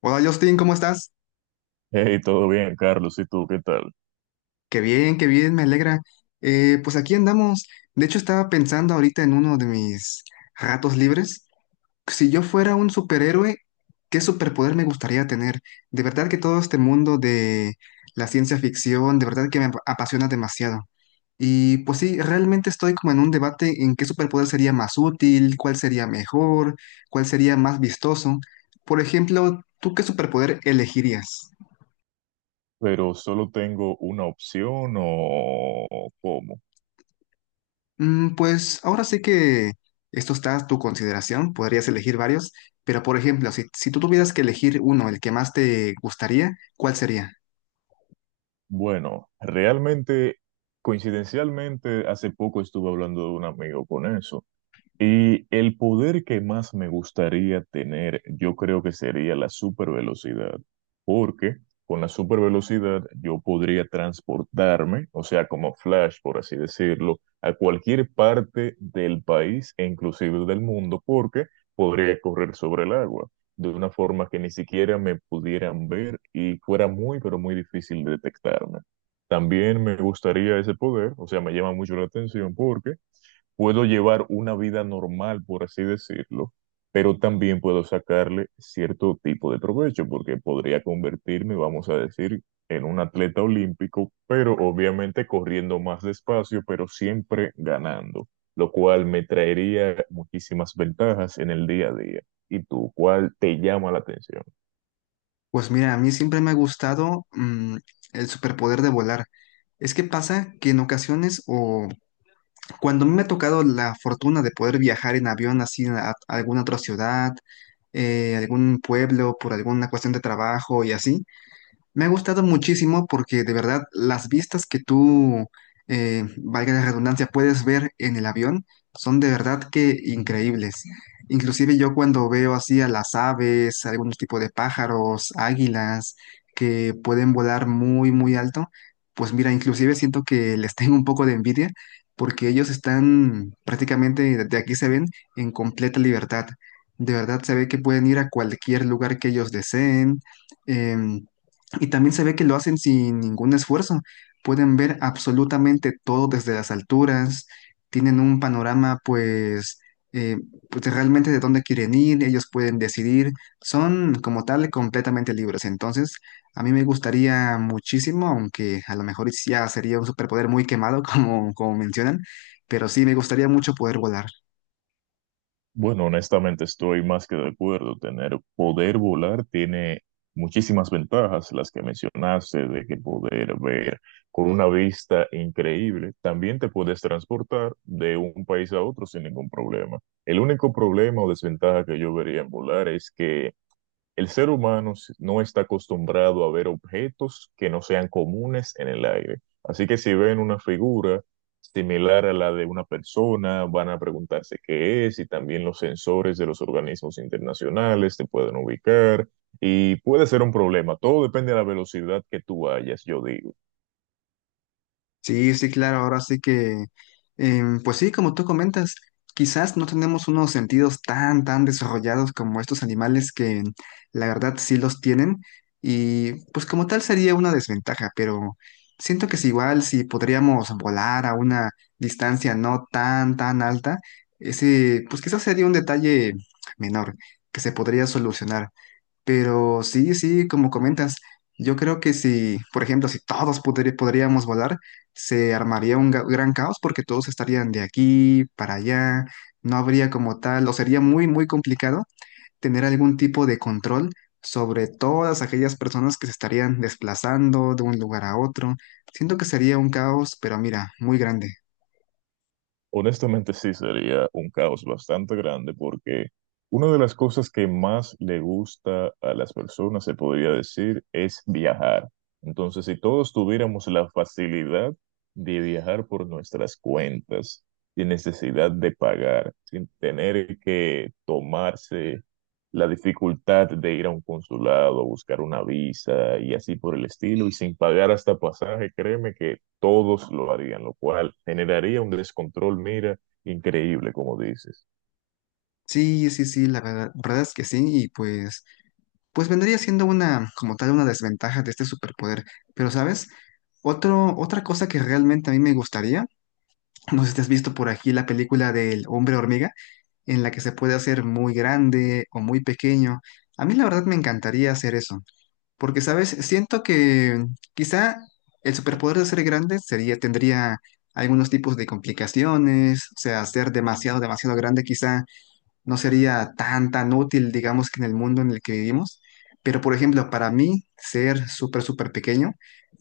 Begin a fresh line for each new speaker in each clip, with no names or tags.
Hola, Justin, ¿cómo estás?
Hey, todo bien, Carlos, ¿y tú qué tal?
Qué bien, me alegra. Pues aquí andamos. De hecho, estaba pensando ahorita en uno de mis ratos libres. Si yo fuera un superhéroe, ¿qué superpoder me gustaría tener? De verdad que todo este mundo de la ciencia ficción, de verdad que me apasiona demasiado. Y pues sí, realmente estoy como en un debate en qué superpoder sería más útil, cuál sería mejor, cuál sería más vistoso. Por ejemplo, ¿tú qué superpoder elegirías?
Pero solo tengo una opción o cómo.
Pues ahora sí que esto está a tu consideración, podrías elegir varios, pero, por ejemplo, si tú tuvieras que elegir uno, el que más te gustaría, ¿cuál sería?
Bueno, realmente, coincidencialmente, hace poco estuve hablando de un amigo con eso. Y el poder que más me gustaría tener, yo creo que sería la supervelocidad, porque con la supervelocidad yo podría transportarme, o sea, como Flash, por así decirlo, a cualquier parte del país e inclusive del mundo, porque podría correr sobre el agua de una forma que ni siquiera me pudieran ver y fuera muy, pero muy difícil detectarme. También me gustaría ese poder, o sea, me llama mucho la atención porque puedo llevar una vida normal, por así decirlo, pero también puedo sacarle cierto tipo de provecho, porque podría convertirme, vamos a decir, en un atleta olímpico, pero obviamente corriendo más despacio, pero siempre ganando, lo cual me traería muchísimas ventajas en el día a día. ¿Y tú, cuál te llama la atención?
Pues mira, a mí siempre me ha gustado el superpoder de volar. Es que pasa que en ocasiones, o cuando a mí me ha tocado la fortuna de poder viajar en avión así a alguna otra ciudad, algún pueblo, por alguna cuestión de trabajo y así. Me ha gustado muchísimo porque de verdad las vistas que tú valga la redundancia, puedes ver en el avión son de verdad que increíbles. Inclusive yo, cuando veo así a las aves, algún tipo de pájaros, águilas que pueden volar muy, muy alto, pues mira, inclusive siento que les tengo un poco de envidia porque ellos están prácticamente, de aquí se ven, en completa libertad. De verdad se ve que pueden ir a cualquier lugar que ellos deseen. em, y también se ve que lo hacen sin ningún esfuerzo. Pueden ver absolutamente todo desde las alturas, tienen un panorama eh, pues de realmente de dónde quieren ir, ellos pueden decidir, son como tal completamente libres. Entonces, a mí me gustaría muchísimo, aunque a lo mejor ya sería un superpoder muy quemado como, como mencionan, pero sí me gustaría mucho poder volar.
Bueno, honestamente estoy más que de acuerdo. Tener poder volar tiene muchísimas ventajas, las que mencionaste, de que poder ver con una vista increíble. También te puedes transportar de un país a otro sin ningún problema. El único problema o desventaja que yo vería en volar es que el ser humano no está acostumbrado a ver objetos que no sean comunes en el aire. Así que si ven una figura similar a la de una persona, van a preguntarse qué es, y también los sensores de los organismos internacionales te pueden ubicar y puede ser un problema. Todo depende de la velocidad que tú vayas, yo digo.
Sí, sí, claro, ahora sí que, pues sí, como tú comentas, quizás no tenemos unos sentidos tan, tan desarrollados como estos animales, que la verdad sí los tienen, y pues como tal sería una desventaja, pero siento que es igual si podríamos volar a una distancia no tan, tan alta, ese, pues quizás sería un detalle menor que se podría solucionar. Pero sí, sí, como comentas, yo creo que si, por ejemplo, si todos podríamos volar, se armaría un gran caos porque todos estarían de aquí para allá, no habría como tal, o sería muy, muy complicado tener algún tipo de control sobre todas aquellas personas que se estarían desplazando de un lugar a otro. Siento que sería un caos, pero mira, muy grande.
Honestamente sí sería un caos bastante grande porque una de las cosas que más le gusta a las personas, se podría decir, es viajar. Entonces, si todos tuviéramos la facilidad de viajar por nuestras cuentas, sin necesidad de pagar, sin tener que tomarse la dificultad de ir a un consulado, buscar una visa y así por el estilo, y sin pagar hasta pasaje, créeme que todos lo harían, lo cual generaría un descontrol, mira, increíble, como dices.
Sí, sí, sí, la verdad, verdad es que sí, y pues, pues vendría siendo una, como tal, una desventaja de este superpoder. Pero ¿sabes? Otra cosa que realmente a mí me gustaría, no sé si te has visto por aquí la película del hombre hormiga, en la que se puede hacer muy grande o muy pequeño. A mí la verdad me encantaría hacer eso, porque, ¿sabes? Siento que quizá el superpoder de ser grande sería, tendría algunos tipos de complicaciones, o sea, ser demasiado, demasiado grande quizá no sería tan, tan útil, digamos, que en el mundo en el que vivimos. Pero, por ejemplo, para mí, ser súper, súper pequeño,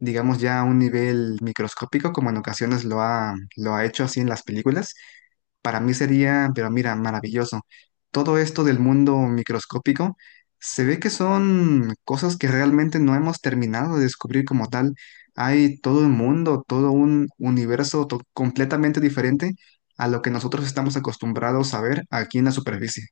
digamos ya a un nivel microscópico, como en ocasiones lo ha hecho así en las películas, para mí sería, pero mira, maravilloso. Todo esto del mundo microscópico se ve que son cosas que realmente no hemos terminado de descubrir como tal. Hay todo un mundo, todo un universo completamente diferente a lo que nosotros estamos acostumbrados a ver aquí en la superficie.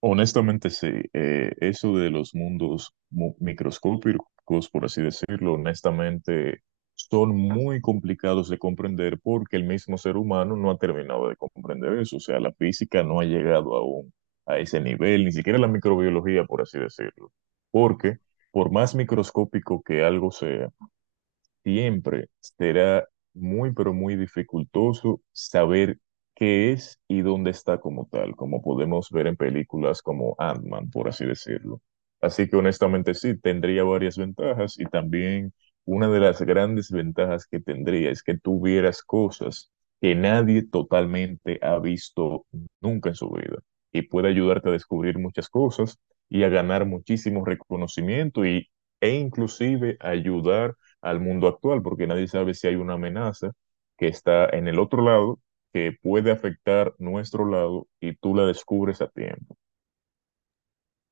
Honestamente, sí, eso de los mundos microscópicos, por así decirlo, honestamente, son muy complicados de comprender porque el mismo ser humano no ha terminado de comprender eso, o sea, la física no ha llegado aún a ese nivel, ni siquiera la microbiología, por así decirlo, porque por más microscópico que algo sea, siempre será muy, pero muy dificultoso saber qué es y dónde está como tal, como podemos ver en películas como Ant-Man, por así decirlo. Así que honestamente sí, tendría varias ventajas, y también una de las grandes ventajas que tendría es que tuvieras cosas que nadie totalmente ha visto nunca en su vida y puede ayudarte a descubrir muchas cosas y a ganar muchísimo reconocimiento y, e inclusive ayudar al mundo actual, porque nadie sabe si hay una amenaza que está en el otro lado, que puede afectar nuestro lado y tú la descubres a tiempo.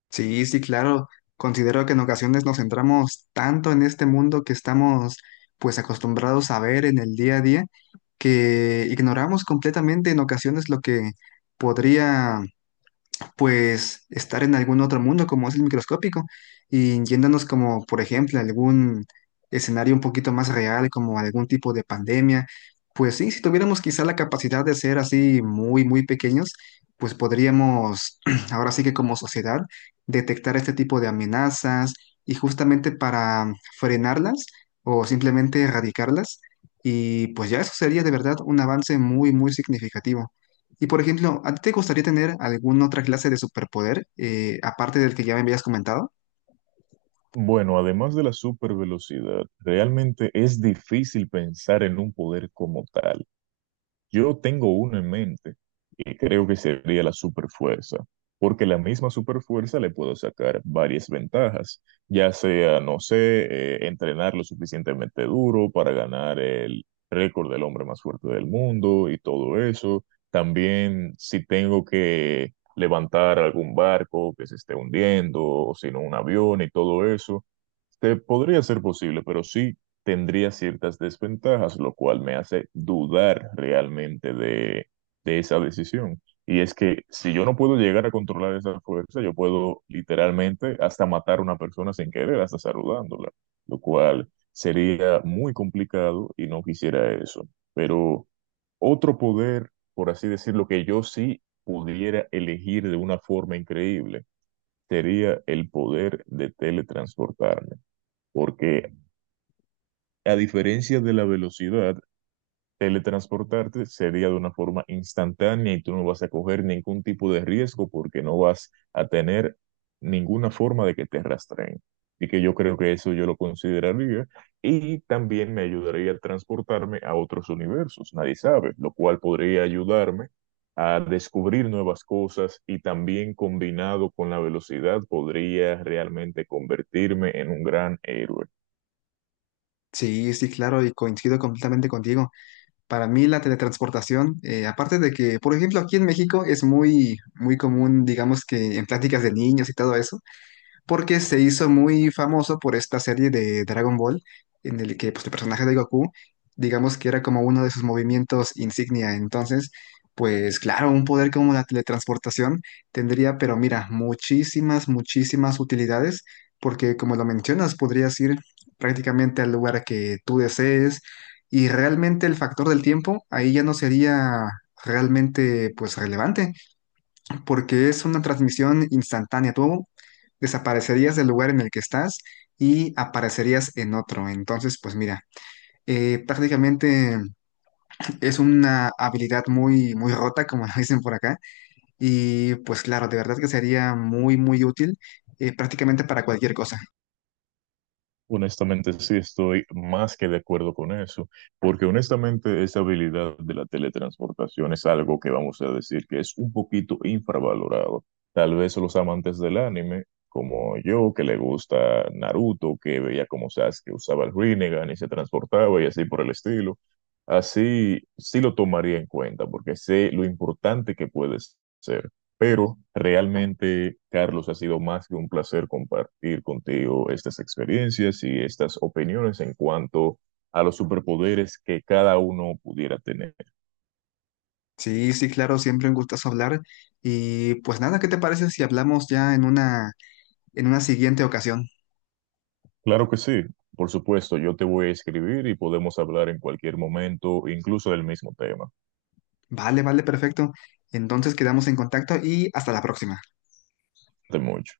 Sí, sí, claro. Considero que en ocasiones nos centramos tanto en este mundo, que estamos pues acostumbrados a ver en el día a día, que ignoramos completamente en ocasiones lo que podría pues estar en algún otro mundo, como es el microscópico, y yéndonos como, por ejemplo, a algún escenario un poquito más real, como algún tipo de pandemia, pues sí, si tuviéramos quizá la capacidad de ser así muy, muy pequeños, pues podríamos, ahora sí que como sociedad, detectar este tipo de amenazas y justamente para frenarlas o simplemente erradicarlas. Y pues ya eso sería de verdad un avance muy, muy significativo. Y, por ejemplo, ¿a ti te gustaría tener alguna otra clase de superpoder, aparte del que ya me habías comentado?
Bueno, además de la supervelocidad, realmente es difícil pensar en un poder como tal. Yo tengo uno en mente que creo que sería la superfuerza, porque la misma superfuerza le puedo sacar varias ventajas, ya sea, no sé, entrenar lo suficientemente duro para ganar el récord del hombre más fuerte del mundo y todo eso. También si tengo que levantar algún barco que se esté hundiendo, o si no un avión y todo eso. Este, podría ser posible, pero sí tendría ciertas desventajas, lo cual me hace dudar realmente de esa decisión. Y es que si yo no puedo llegar a controlar esa fuerza, yo puedo literalmente hasta matar a una persona sin querer, hasta saludándola, lo cual sería muy complicado y no quisiera eso. Pero otro poder, por así decirlo, que yo sí pudiera elegir de una forma increíble, sería el poder de teletransportarme. Porque a diferencia de la velocidad, teletransportarte sería de una forma instantánea y tú no vas a coger ningún tipo de riesgo porque no vas a tener ninguna forma de que te rastreen. Y que yo creo que eso yo lo consideraría. Y también me ayudaría a transportarme a otros universos, nadie sabe, lo cual podría ayudarme a descubrir nuevas cosas y también combinado con la velocidad podría realmente convertirme en un gran héroe.
Sí, sí, claro, y coincido completamente contigo. Para mí la teletransportación, aparte de que, por ejemplo, aquí en México es muy, muy común, digamos que en pláticas de niños y todo eso, porque se hizo muy famoso por esta serie de Dragon Ball, en el que pues el personaje de Goku, digamos que era como uno de sus movimientos insignia. Entonces, pues claro, un poder como la teletransportación tendría, pero mira, muchísimas, muchísimas utilidades, porque como lo mencionas, podrías ir prácticamente al lugar que tú desees, y realmente el factor del tiempo ahí ya no sería realmente pues relevante, porque es una transmisión instantánea. Tú desaparecerías del lugar en el que estás y aparecerías en otro. Entonces, pues mira, prácticamente es una habilidad muy, muy rota, como lo dicen por acá. Y pues claro, de verdad que sería muy, muy útil, prácticamente para cualquier cosa.
Honestamente, sí estoy más que de acuerdo con eso, porque honestamente esa habilidad de la teletransportación es algo que vamos a decir que es un poquito infravalorado. Tal vez los amantes del anime, como yo, que le gusta Naruto, que veía como Sasuke usaba el Rinnegan y se transportaba y así por el estilo, así sí lo tomaría en cuenta, porque sé lo importante que puede ser. Pero realmente, Carlos, ha sido más que un placer compartir contigo estas experiencias y estas opiniones en cuanto a los superpoderes que cada uno pudiera tener.
Sí, sí, claro, siempre un gustazo hablar. Y pues nada, ¿qué te parece si hablamos ya en una siguiente ocasión?
Claro que sí, por supuesto, yo te voy a escribir y podemos hablar en cualquier momento, incluso del mismo tema.
Vale, vale, perfecto. Entonces quedamos en contacto y hasta la próxima.
De mucho.